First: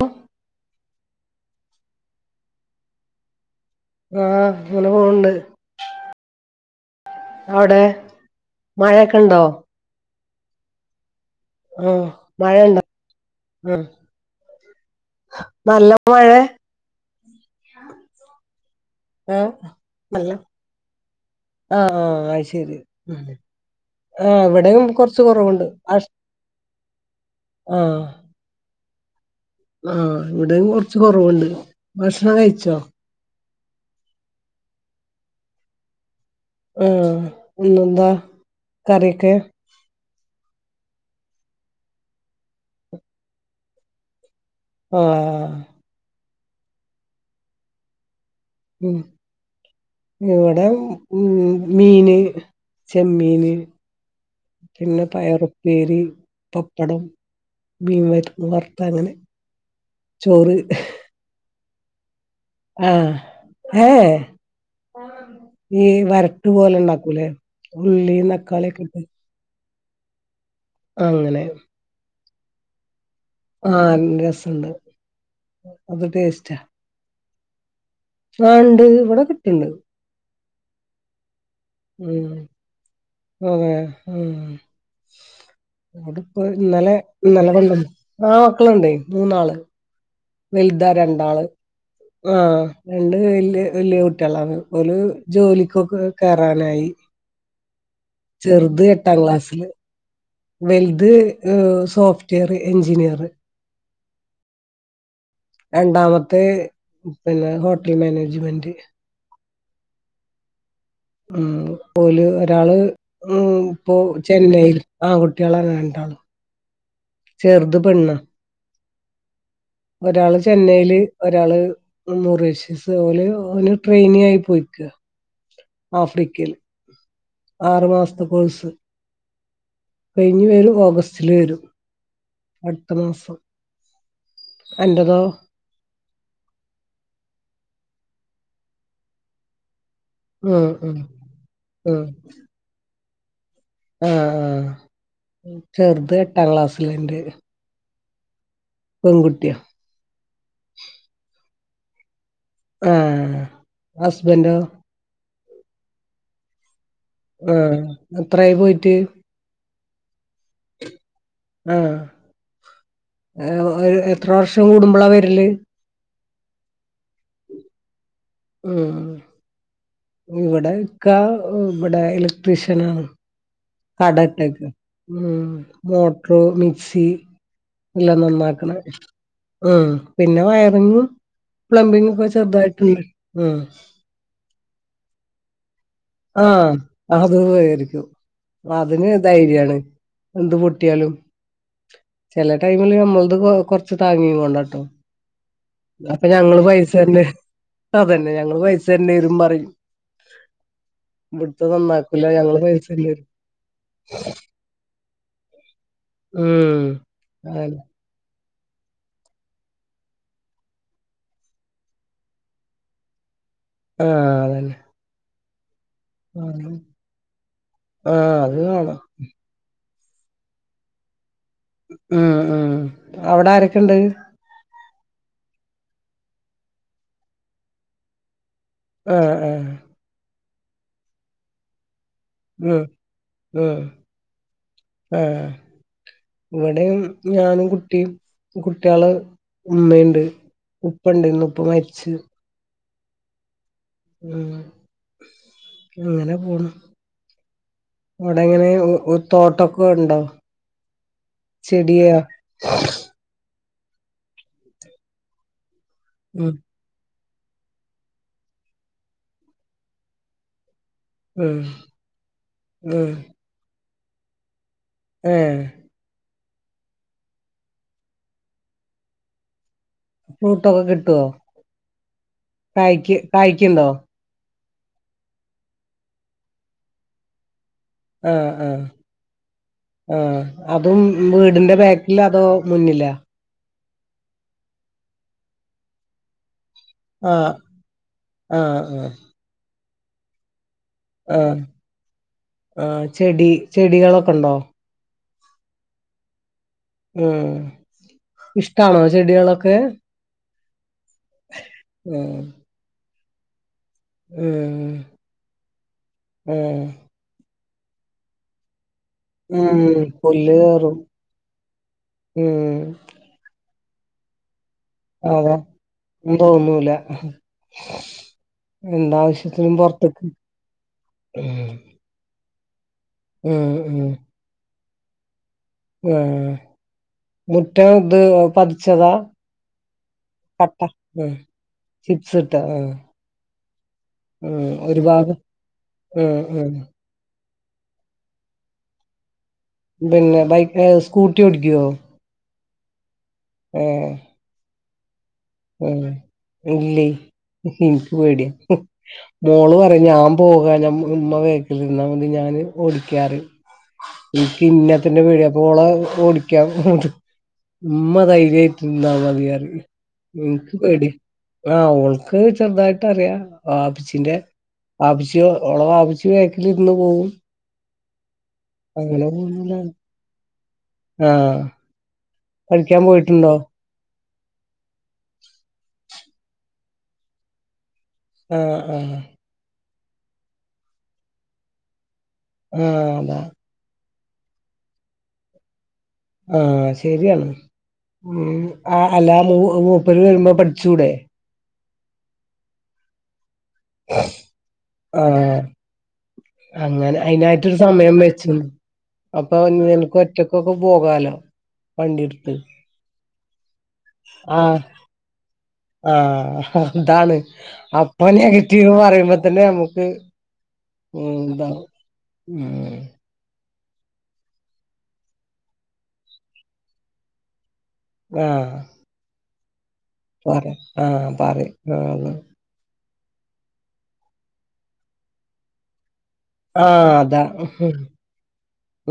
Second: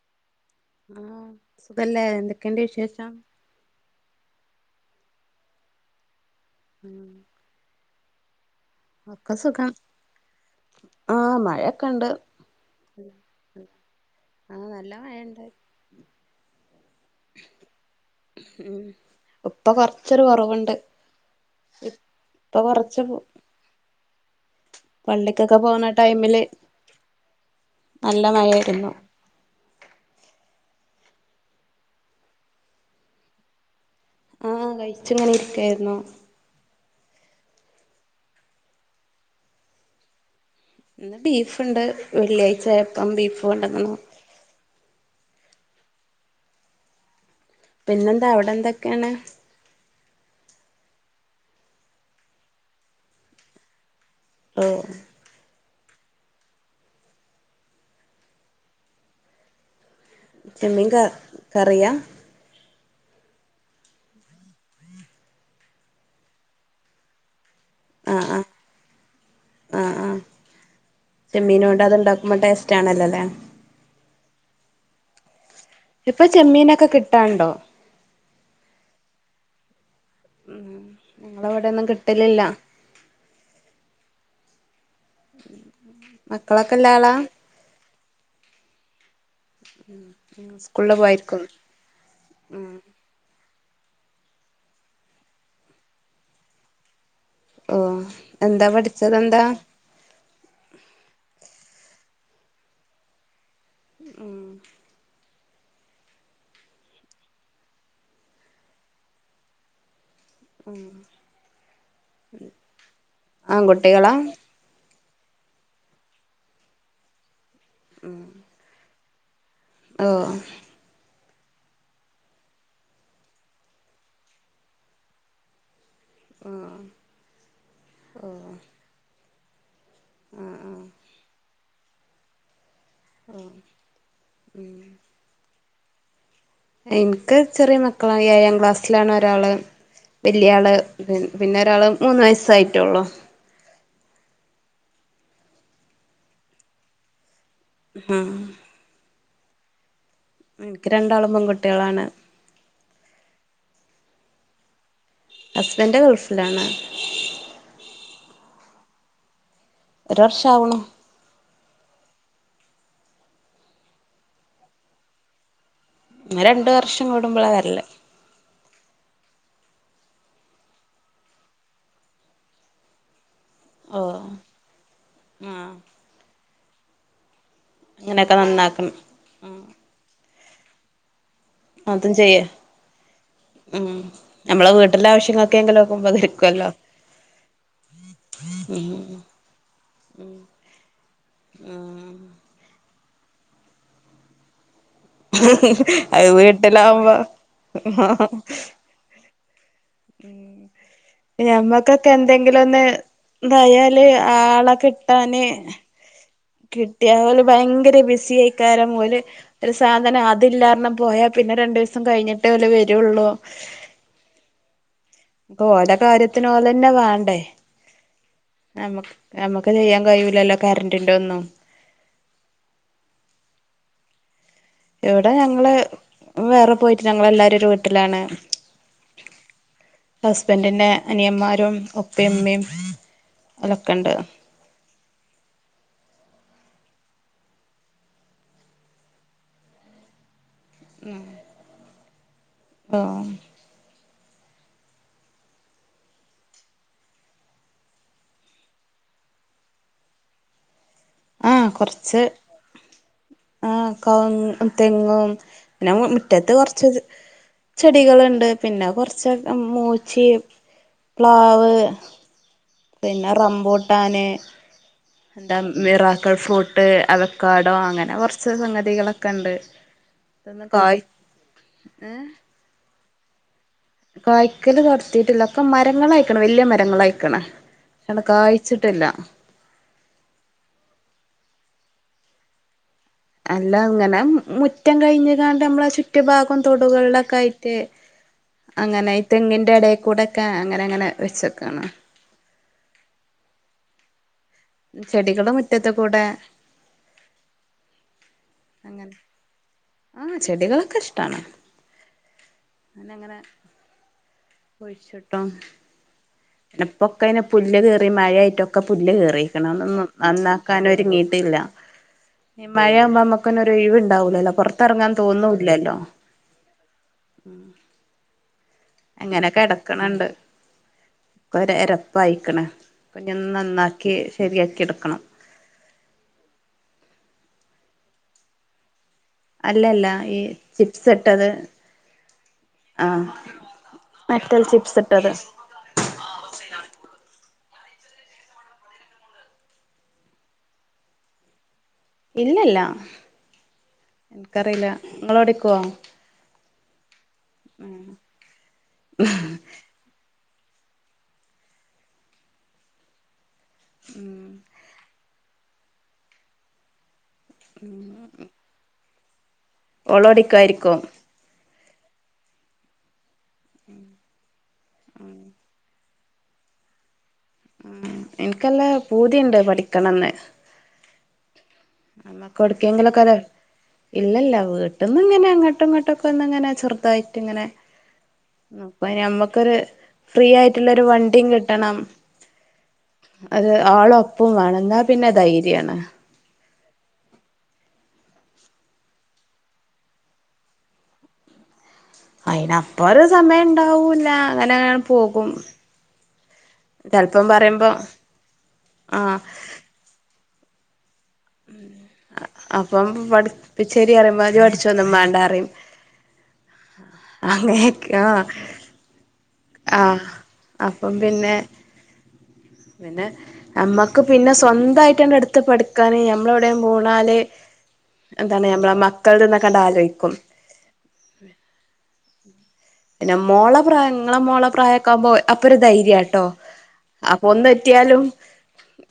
വഓ ആഹ് സുഖല്ലേ എന്തൊക്കെണ്ട് വിശേഷം ആഹ് അങ്ങനെ പോവ്ണ്ട് ഉമ് അവുടെ ഒക്കെ സുഖം ആഹ് മ ആഹ് മഴ ഉണ്ട ആഹ് ആഹ് നല്ല മഴണ്ട് [unintelligible] ഉമ് ആഹ് ഇപ്പൊ കൊറച്ചൊരു നല്ല കുറവുണ്ട് ഇ ആഹ് ആഹ് അത് ഇപ്പൊ ശരി കൊറച്ച് കു ഉം ആഹ് ഇവടെ പള്ളിക്കൊക്കെ പോകുന്ന ടൈമില് ആഹ് നല്ല മഴയിരുന്നു ആഹ് ഇവിടെയും കൊറച്ച് കുറവുണ്ട് ഭക്ഷണം കഴിച്ചോ ആഹ് കഴിച്ചങ്ങനെ ഇരിക്കായിരുന്നോ ആഹ് പിന്നെ ന്താ കറിയോക്കെ ഇന്ന് ബീഫുണ്ട് വെള്ളിയാഴ്ചയപ്പം ബീഫ് കൊണ്ടന്നുണു ആഹ് പിന്നെന്താ അവിടെ ഉം എന്തൊക്കെയാണ് ഇവിടെ മീന് ചെമ്മീന് ഓഹ് പിന്നെ പയറും പേരി, പപ്പടം, മീൻ വരുന്ന വർത്ത അങ്ങനെ ചോറ് ചെമ്മിൻ ക കറിയാ ആഹ് ഏഹ് വരട്ടു പോലെ ഉണ്ടാക്കൂലേ ഉള്ളി തക്കാളിയ ഒക്കെ ആഹ ആ അങ്ങനെ ചെമ്മീന കൊണ്ട് അത്ണ്ടാക്കുമ്പോ ടേസ്റ്റ് ആണല്ലോ ല്ലേ ആഹ് [unintelligible] ഇപ്പൊ ചെമ്മീനൊക്കെ കിട്ടാണ്ടോ? ആണ്ട് ഇവിടെ കിട്ടണ്ട് ഉ ഞങ്ങളവിടെ ഉ അതെ ആ അതിപ്പ മക്കളൊക്കെ ഇന്നലെ ഇല്ലാളാ ഇന്നലെ കൊണ്ടണ്ട് ആ മക്കളുണ്ട് മൂന്നാള് ഉം വലുത രണ്ടാള് ആഹ ഉം രണ്ട് വല്ിയ വലിയ കുട്ടികളാണ് ഒല് ജോലിക്കൊക്കെ കയറാനായി ഓ എന്താ പഠിച്ചതെന്താ വെൽത് സോഫ്റ്റ്വെയർ എഞ്ജിനീർ ഉം രണ്ടാമത്തെ പിന്നെ ഹോട്ടൽ മാനേജ്മെന്റ് ആ ഉ ഓല് ഒരാള് ഉ ഇപ്പോ ആൺകുട്ടികളാ ചെന്നൈൽ ആൺ കുട്ടികളെന്നെ രണ്ടാളും ചെറുത പെണ്ണാ ഓ ഒരാള് ചെന്നൈയില് ഒരാള് നൂറീഷെസ് പോലെന് ട്രെയിനി ആയി പോയിക്കുക ആഫ്രിക്കയിൽ ആറു മാസത്തെ കോഴ്സ് കഴിഞ്ഞു വരും ഓഗസ്റ്റില് വരും അടുത്ത മാസം അന്റതോ എനിക്ക് ചെറിയ മക്കളാണ് ഏഴാം ക്ലാസ്സിലാണ് ഒരാള് ഉം വലിയാള് ഉം പി പിന്നെ ഒരാൾ മൂന്ന് വയസ്സായിട്ടുള്ളൂ ആഹ ആഹ ചെറുത് എട്ടാം ക്ലാസ്സിലുണ്ട് ഹം പെൺകുട്ടിയൊ എനിക്ക് രണ്ടോളം പെൺകുട്ടികളാണ് ആഹ ഹസ്ബൻഡോ ഹസ്ബൻന്റെ ഗൾഫിലാണ് ആഹ എത്രായി പോയിട്ട് ഒരു വർഷം ആവ്ണോ ആഹ ഒരു എത്ര വർഷം കൂടുമ്പോളാ വരല് ഇ രണ്ടു വർഷം കൂടുമ്പോളാ വരല്ലേ ഉ ഇവിടെക്ക ഇവിടെ ഇലക്ട്രീഷ്യന ഓ കടട്ടക്ക് ഉ ആ മോട്ടർ മിക്സി ഇല്ല നന്നാക്കണം ഉം പിന്നെ വയറിങ്ങും പ്ലംബിങ് അതും ഒക്കെ ചെയ്യ ചെറുതായിട്ടുണ്ട് ആ ഉം നമ്മളെ വീട്ടിലെ ആവശ്യങ്ങ ആഹ് അത്. [unintelligible] അതിന് ഉം ധൈര്യാണ് എന്ത് പൊട്ടിയാലും. ഉം ചെല ടൈമില് ഞമ്മള്ത് കൊ കൊർച്ച് താങ്ങികൊണ്ടാണ്‌ട്ടോ. അപ്പൊ അത് ഞങ്ങള് പൈസ വീട്ടിലാവുമ്പോ തന്നെ അതന്നെ ഞങ്ങള് പൈസ തരെഡി രും പറയും ഉ ഇവിടുത്തെ ഞമ്മക്കൊക്കെ നന്നാക്കൂല ഞങ്ങള് എന്തെങ്കിലും ഒന്ന് പൈസ തരേണ്ടി വരും എന്തായാല് ആളൊക്കെ താന് ഉം കിട്ടിയാൽ അതന്നെ ഭയങ്കര ബിസിഎയ് കാരം പോലെ ഒരു സാധനം അതില്ലാണ് പറഞ്ഞു പോയാ പിന്നെ രണ്ടു ദിവസം കഴിഞ്ഞിട്ടേ ഓല് വരുള്ളൂ ആഹ അതന്നെ ഓലെ ആ കാര്യത്തിനോലെന്നെ വേണ്ടേ ആഹ് അത് കാണാം നമ്മക്ക് നമുക്ക് ചെയ്യാൻ കഴിൂല്ലല്ലോ കറന്റിന്റെ ഒന്നും ഉം ഉം അവിടെ ആരൊക്കെുണ്ട് എവിടെ ഞങ്ങള് വേറെ പോയിട്ട് ഞങ്ങള് എല്ലാരുംരു വീട്ടിലാണ് ആ ആ ഹസ്ബൻഡിന്റെ അനിയന്മാരും ഒ ഉം ഉം ആഹ് ഇവിടെ ഞാനും കുട്ടിയും കുട്ട്യാളും ഇമ്മയുണ്ട്. ഉപ്പ ണ്ടേര്ന്നു ഉപ്പ മരിച്ച്. ആഹ്. ഉം അങ്ങനെ പോണ് ഒടെങ്ങനെ ഒ തോട്ടൊക്കെ ഉണ്ടോ? ആഹ് ചെടിയാ കൊർച്ച് ആ കൗങ്ങ്, തെങ്ങും പിന്നെ ഉം മുറ്റത്ത് കൊർച്ച് ചെടികൾണ്ട് പിന്നെ കൊർച്ച് മൂച്ചിം. ഉം പ്ലാവ് ഉം പിന്നെ റമ്പൂട്ടാൻ. ന്താ ഏഹ് മിറാക്കൾ ഫ്രൂട്ട്, അവക്കാടോ അങ്ങനെ കൊർച്ച് സംഗതികളൊക്കെണ്ട്. ഫ്രൂട്ടൊക്കെ കിട്ടോ ഏഹ് കായ്ക് കായ്ക്ക്ണ്ടോ? കായ്ക്കല് തൊട്ത്തീട്ടില്ല. ഒക്കെ മരങ്ങളായ്ക്ക്ണ് വല്ല്യ മരങ്ങളായ്ക്ക്ണ്. ആഹ് ആഹ് ആഹ് അതും വീടിന്റെ ബാക്കിലാ അതോ മുന്നില. അല്ല ങ്ങനെ മ് മുറ്റം കഴിഞ്ഞ് കാണ്ട് നമ്മള ചുറ്റുാഭാ. പ്പം ആഹ് തൊടുകളിലൊക്കായിട്ട് ആഹ് ആഹ് അങ്ങനെ ഇ തെങ്ങിന്റെടേക്കു ടൊക്കെ അങ്ങനെ അങ്ങനെ. ആ വെച്ചക്കാണ് ആ ചെടി ചെടികളൊക്കൊണ്ടോ? ചെടികൾ മുറ്റത്ത് കൂടെ ഉം ഇഷ്ടാണോ അങ്ങനെ ചെടികളൊക്കെ ആഹ് ചെടികളൊക്കെ ആ അന്നങ്ങനെ ഉം ഒഴിച്ചിട്ടും ഉം പിന്നെ ഇപ്പൊക്കെങ്ങനെ പുല്ല് കേറി മയായിട്ടൊക്കെ പുല്ല് കേറി. ഉപയോഗിക്ക്ണ ഉം അതൊന്നും പുല്ല് കേറും നന്നാക്കാനൊരുങ്ങീട്ടില്ല ഇ ഉം മഴാവുമ്പോ മ്മക്ക്. [unintelligible] ക്കൊന്നെ ഒരെഴുവ്ണ്ടാവൂലല്ലോ പൊർത്തെർങ്ങാൻ അതെ തോന്നൂല്ലല്ലോ. തോന്നൂല. അങ്ങനെ എന്താവശ്യത്തിനും കെടക്ക്ണ് പൊർത്ത്ക്ക്. പ്പ ആയ്ക്ക്ണ് പ്പം നി ഒന്ന് നന്നാക്കി ശരിയാക്കി എടുക്കണം. ആ മുറ്റം ഇത് പതിച്ചതാ? അല്ലല്ല ഈ കട്ട ചിപ്സ് ഉം ഇട്ടത് ചിപ്സ് ഇട്ട് ആഹ് ആ മെറ്റൽ ചിപ്സ് ഒരു ഇട്ടത് ഭാഗം ഉം ഉം പിന്നെ ബൈക്ക് സ്കൂട്ടി ഓടിക്കോ? ഇല്ലല്ല. ഏഹ്. ഇൻക്കറീല്ല നിങ്ങളോടെ ആഹ് ഇല്ലേ ഇൻക്ക് പേടിയ മോള് പറിം ഞാ. പോകാഞ്ഞാ ഉം ഉമ്മ ബാക്കിലിരുന്നാ മതി. ഞാന് ഓടിക്കാ റിം. [inaudible] കിന്നാത്തന്നെ പേടിയാ. അപ്പൊ ഓള ഓടിക്കാ, പറഞ്ഞട്ട് ഉമ്മ ധൈര്യായി എന്താ പറയാറിയും ഇന്ക്ക് ഓളോടിക്കുവായിരിക്കും പേടിയാ ആ ഓൾക്ക് ചെറുതായിട്ടറിയാ വാപ്പച്ചിന്റെ വാപ്പിച്ചി ഓള വാപിച്ചി ബേക്കിലിരുന്ന് പോവും. ഉം ഇൻക്കല്ല അങ്ങനെ പൂതിണ്ട് പോകുന്നതാണ് പഠിക്കണംന്ന് ആഹ്. അന്നക്കെ പഠിക്കാൻ ഒടുക്കേങ്കിലൊക്കെ ലേ പോയിട്ടുണ്ടോ ഇല്ലല്ല വീട്ടിന്ന്ങ്ങനെ അങ്ങട്ടും ഇങ്ങട്ടൊക്കൊന്ന് ഇങ്ങനെ ചെറുതായിട്ട് ഇങ്ങനെ. ആഹ് അപ്പം ആഹ് നമ്മക്കൊരു ഫ്രീ യായിട്ടുള്ള ഒരു വണ്ടിം കിട്ടണം. ആഹ് അതാ അത് ആൾ ഒപ്പം വാണം എന്നാ പിന്നെ ധൈര്യാണ്. ആഹ് ശരിയാണ് ഉം അ അല്ലാ മൂ മൂപ്പര് വരുമ്പോ പഠിച്ചൂടെ? അയിന് അപ്പ ഒരു സമയം ഉണ്ടാവൂല്ല അങ്ങനെങ്ങ പോകും. ആഹ് അങ്ങനെ ചെലപ്പം അയിനായിട്ടൊരു പറയുമ്പോ സമയം വെച്ചു, ആഹ് അപ്പൊ നിനക്കൊറ്റക്ക് ക്കൊക്കെ പോകാലോ വണ്ടിട്ത്ത് അപ്പം പഠിപ്പിച്ചേരി റയുമ്പോ, ജ് പഠിച്ചൊന്നും മാണ്ടാ റിം. ആ ഹ് ഹ അതാണ് അപ്പൊ ആഹ് നെഗറ്റീവ് പറയുമ്പതന്നെ നമുക് ക്ക് ആഹ് അപ്പം ഉം പിന്നെ ന്താ ഉം. പിന്നെ, നമ്മക്ക് പിന്നെ സ്വന്തായിട്ടണ്ട് എടുത്ത് പഠിക്കാന് ഞമ്മളോടേം ബൂ ണാല്. എന്താണ്, നമ്മള മക്കൾത് ന്നക ണ്ടാലോയി പറയ്, ആഹ്, പറയ്, ആഹ്. പിന്നെ മോളപ്രായ ഇങ്ങളെ മോള പ്രായൊക്കാവുമ്പോ അപ്പൊരു ധൈര്യാട്ടോ ആഹ് അതാ അപ്പൊ ഒന്നെത്തിയാലും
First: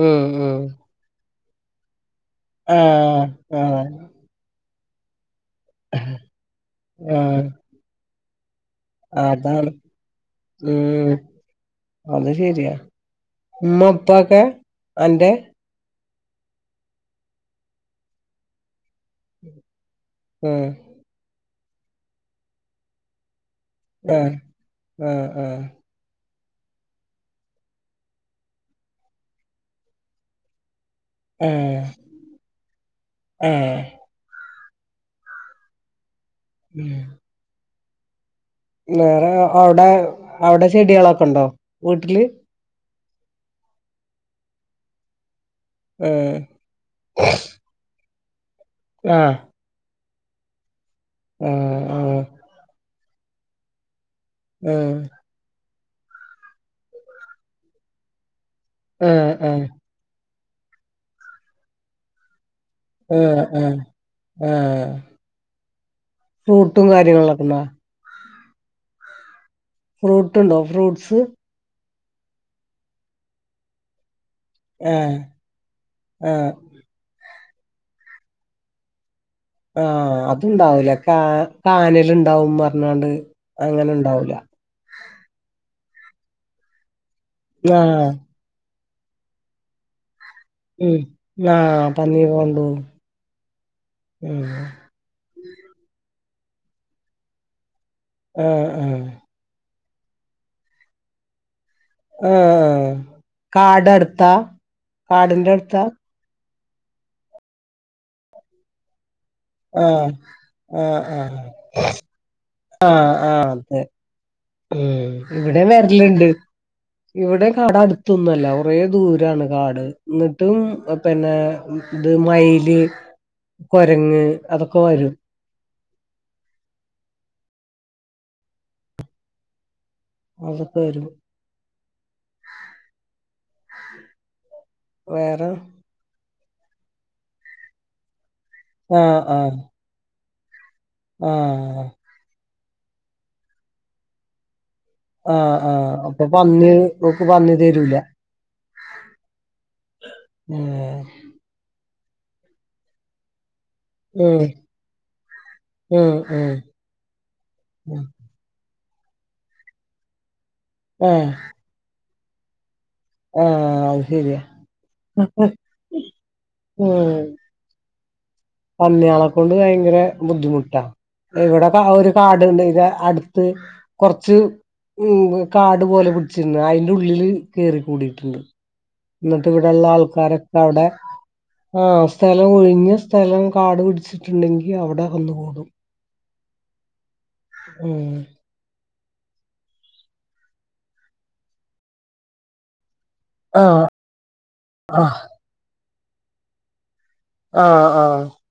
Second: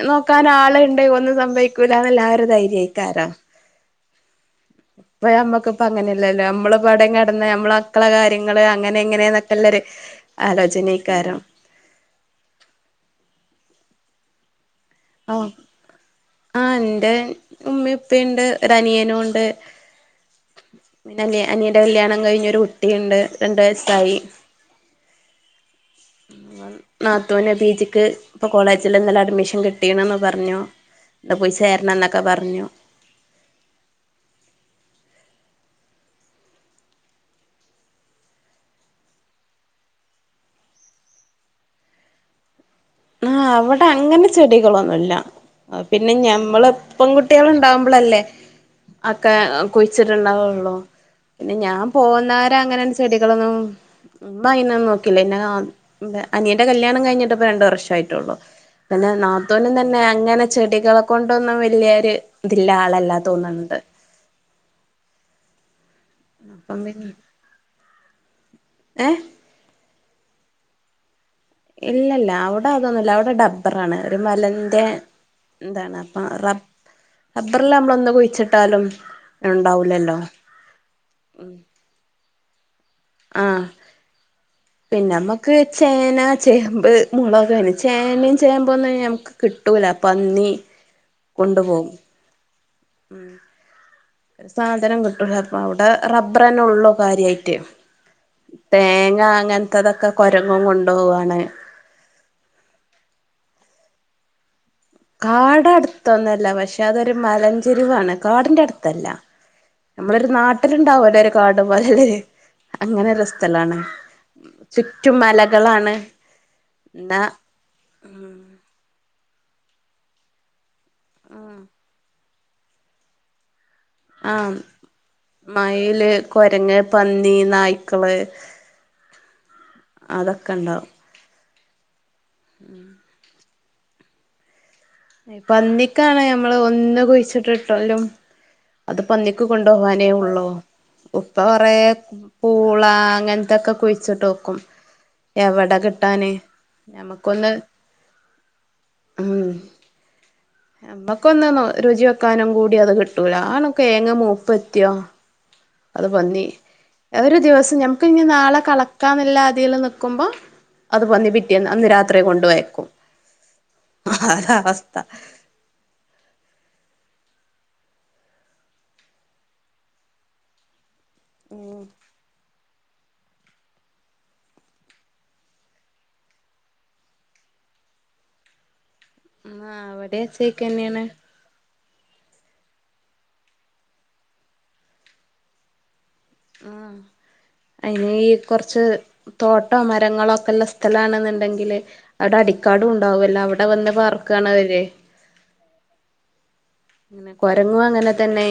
ഉം ഉം നോക്കാനാളെണ്ട് ഒന്നും സംഭവി ക്കൂടാന്ന്ള്ളാ ആ ഒരു ആഹ് ധൈര്യേക്കാരം. ആഹ് ഇപ്പ ഞമ്മക്കിപ്പങ്ങനെയല്ലല്ലോ ഞമ്മളിപ്പോ എവടേം ആഹ് കെടന്നാ ഞമ്മളാ മക്കള കാര്യങ്ങള്, അങ്ങനെ അതാണ് ഇങ്ങനേന്നൊക്കെള്ളൊര്. ഉം, അത് ശരിയാ ഉമ്മ, ഉപ്പാക്കെ? ആ ആ എൻ്റെ ഉമ്മേയുപ്പേയുണ്ട് ഒരനിയനു ഉണ് ഉം ണ്ട്, അനി അനിയൻ്റെ കല്യാണം കഴിഞ്ഞൊരു കുട്ടിണ്ട്. രണ്ട് വയസ്. ആഹ്, ആഹ്, ആഹ്. [inaudible] നാത്തൂന് പീജിക്ക് ഇപ്പൊ കോളേജിലിന്നലെ അഡ്മിഷൻ കിട്ടീണ്ന്ന് പറഞ്ഞു ട പോയി ചേരണംന്നൊക്ക പറഞ്ഞു. ഏ ഉം വേറെ അവടെ അവടെ ചെടികളൊക്കെണ്ടോ വീട്ടില് ആഹ് അവടെ അങ്ങനെ ചെടികളൊന്നുല്ല പിന്നെ ആഹ് ഞമ്മള് പെൺകുട്ടികള്ണ്ടാവുമ്പളല്ലേ അക്കേ ആഹ് അ കുഴിച്ചിട്ട്ണ്ടാവൊള്ളു പിന്നെ ഞാൻ ആഹ് പോകുന്നാരെ അങ്ങനെന്ന് ചെടികളൊന്നും ആഹ് ഉമ്മയിനൊന്നും നോക്കില്ല ഇന്ന ആ എൻ്റ അനിയന്റെ കല്യാണം കഴിഞ്ഞിട്ടിപ്പ രണ്ട് വർഷായിട്ടൊള്ളു പിന്നെ ആഹ് ആഹ് നാത്തൂനും തന്നെ അങ്ങനെ ചെടികള കൊണ്ടൊന്നും വല്യോരു ഇതില്ലാ ആഹ് ആഹ് ആഹ് അപ്പം ഫ്രൂട്ടും പിന്നെ കാര്യങ്ങളൊക്കെണ്ടാ ഏഹ് ഫ്രൂട്ട്ണ്ടോ ഫ്രൂട്ട്സ് ഇല്ലല്ല അവടെ അതൊന്നുല്ല അവടെ ഡബ്ബറാണ് ഒരു മലൻ തേ ആഹ് എന്താണ് അപ്പ ആഹ് റബ് റബ്ബറിലമ്മളൊന്ന് കുഴിച്ചിട്ടാലും ഉണ്ടാവൂലല്ലോ ആഹ് അത്ണ്ടാവൂല കാ കാനല്ണ്ടാവും പറഞ്ഞാണ്ട് ആഹ് അങ്ങനെ ഉണ്ടാവൂല പിന്നമ്മക്ക് ചേന, ചേമ്പ് മുളകയിന് ആഹ് ചേനേം ചേമ്പൊന്നും ഞമ്മക്ക് കിട്ടൂല പന്നി ഉം ആഹ് കൊണ്ടുപോകും പന്നി കൊണ്ടോവും ഉം ഒരു സാധ് സാധനം കിട്ടൂല അവിടെ റബർന്നെ ഒള്ളൂ കാര്യായിട്ട് ആഹ് ആഹ് തേങ്ങ അങ്ങനെ ത്തതൊക്കെ കുരങ്ങും കൊണ്ടു പോവാണ് ആഹ് കാട് അടുത്ത കാടടുത്തൊന്നല്ല പക്ഷെ അതൊരു മലഞ്ചെരിവാണ് കാടിന്റെ അടുത്തല്ല ആഹ് നമ്മളൊരു ആഹ് നാട്ടിലുണ്ടാവല്ലോ ഒരു ആഹ് കാട് പോലല്ലേ ആഹ് അങ്ങനെ ഒരു ആഹ് സ്ഥലാണ് അതെ ഉം ചുറ്റും ഇവടേം മലകളാണ് വരല്ണ്ട് എന്നാ ഇവടേം കാടടുത്തൊന്നു അല്ല ഒ കുറേ ദൂരാണ് കാട് ഇന്നട്ടും അ പിന്നേ ഇത് മയില് കൊരങ്ങ് ആഹ് അതൊക്ക വരും മയില്, കൊരങ്ങ്, പന്നി, നായ്ക്കള് അതൊക്കെ അതൊക്കെണ്ടാവും വരും ഉം വേറെ പന്നിക്കാണ് ഞമ്മള് ഒന്ന് കുഴിച്ചിട്ടി ട്ടാല്ലും അത് ആഹ് പന്നിക്ക് ആഹ് കൊണ്ടുപോവാനേ ഉള്ളൂ ഉപ്പ കൊറെ ആഹ് പൂള അങ്ങനത്തൊക്കെ കുഴിച്ചിട്ട് നോക്കും ആഹ് എവിടെ ആഹ് അപ്പൊ കിട്ടാന് പന്നി ഓക്ക് ഞമ്മക്കൊന്ന് പന്നി തരൂല മ്മ് ഏഹ് നക്കൊന്ന് രുചി വെക്കാനും കൂടി അത് കിട്ടൂല ആനൊക്കെ കേങ് മൂപ്പ് എത്തിയോ അത് ഉം പന്നി ഉം ഒരു ദിവസം ഉം നമുക്ക് ഞ്ഞി നാളെ കള ക്കാന്നല്ലാതില് നിക്കുമ്പോ അത് പന്നി ആഹ് പിറ്റി അന്ന് രാത്രി കൊണ്ട്പോയേക്കും ആഹ് അത് ശരിയാ ഉം പന്നിയാളെ കൊണ്ട് ഭയങ്കര ബുദ്ധിമുട്ടാ ഇവിടെക്കെ ആ ഒരു കാടുണ്ട് ഇത അടുത്ത് കൊറച്ച് ഉം കാട് പോലെ പിടിച്ചിരുന്നു അതിൻ്റെ ഉള്ളില് കേറി കൂടിട്ടുണ്ട് എന്നിട്ട് ഇവിടെള്ള ആഹ് ഇവിടെ ആൾക്കാരൊക്കെ അവിടെ അച്ചേക്കന്നെയാണ് ആഹ് സ്ഥലം ഒഴിഞ്ഞ സ്ഥലം കാട് പിടിച്ചിട്ടുണ്ടെങ്കി അവിടെ വന്നു കൂടും മ് അയിന് ഉം കുറച്ച് തോട്ടോ മരങ്ങളോ ഒക്കെ ഉള്ള സ്ഥലണെന്നുണ്ടെങ്കില് അവിടെ അടിക്കാടും ഉണ്ടാവല്ലോ അവിടെ ആഹ് വന്ന് പാർക്കാണ് അവരെ ആഹ് അങ്ങനെ കൊരങ്ങും ആഹ് അങ്ങനെ ആഹ് തന്നെ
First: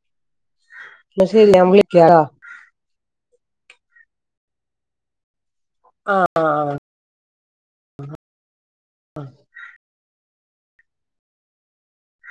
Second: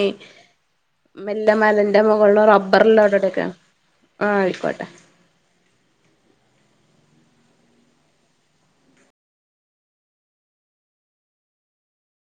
എന്നാ മെല്ല ശരി ഞാൻ മലന്റെ വിളിക്കാ ആ മുകളില് റബ്ബറിലോ അടടെക്കെയ ആഹ് ആയിക്കോട്ടെ ആഹ് ആഹ്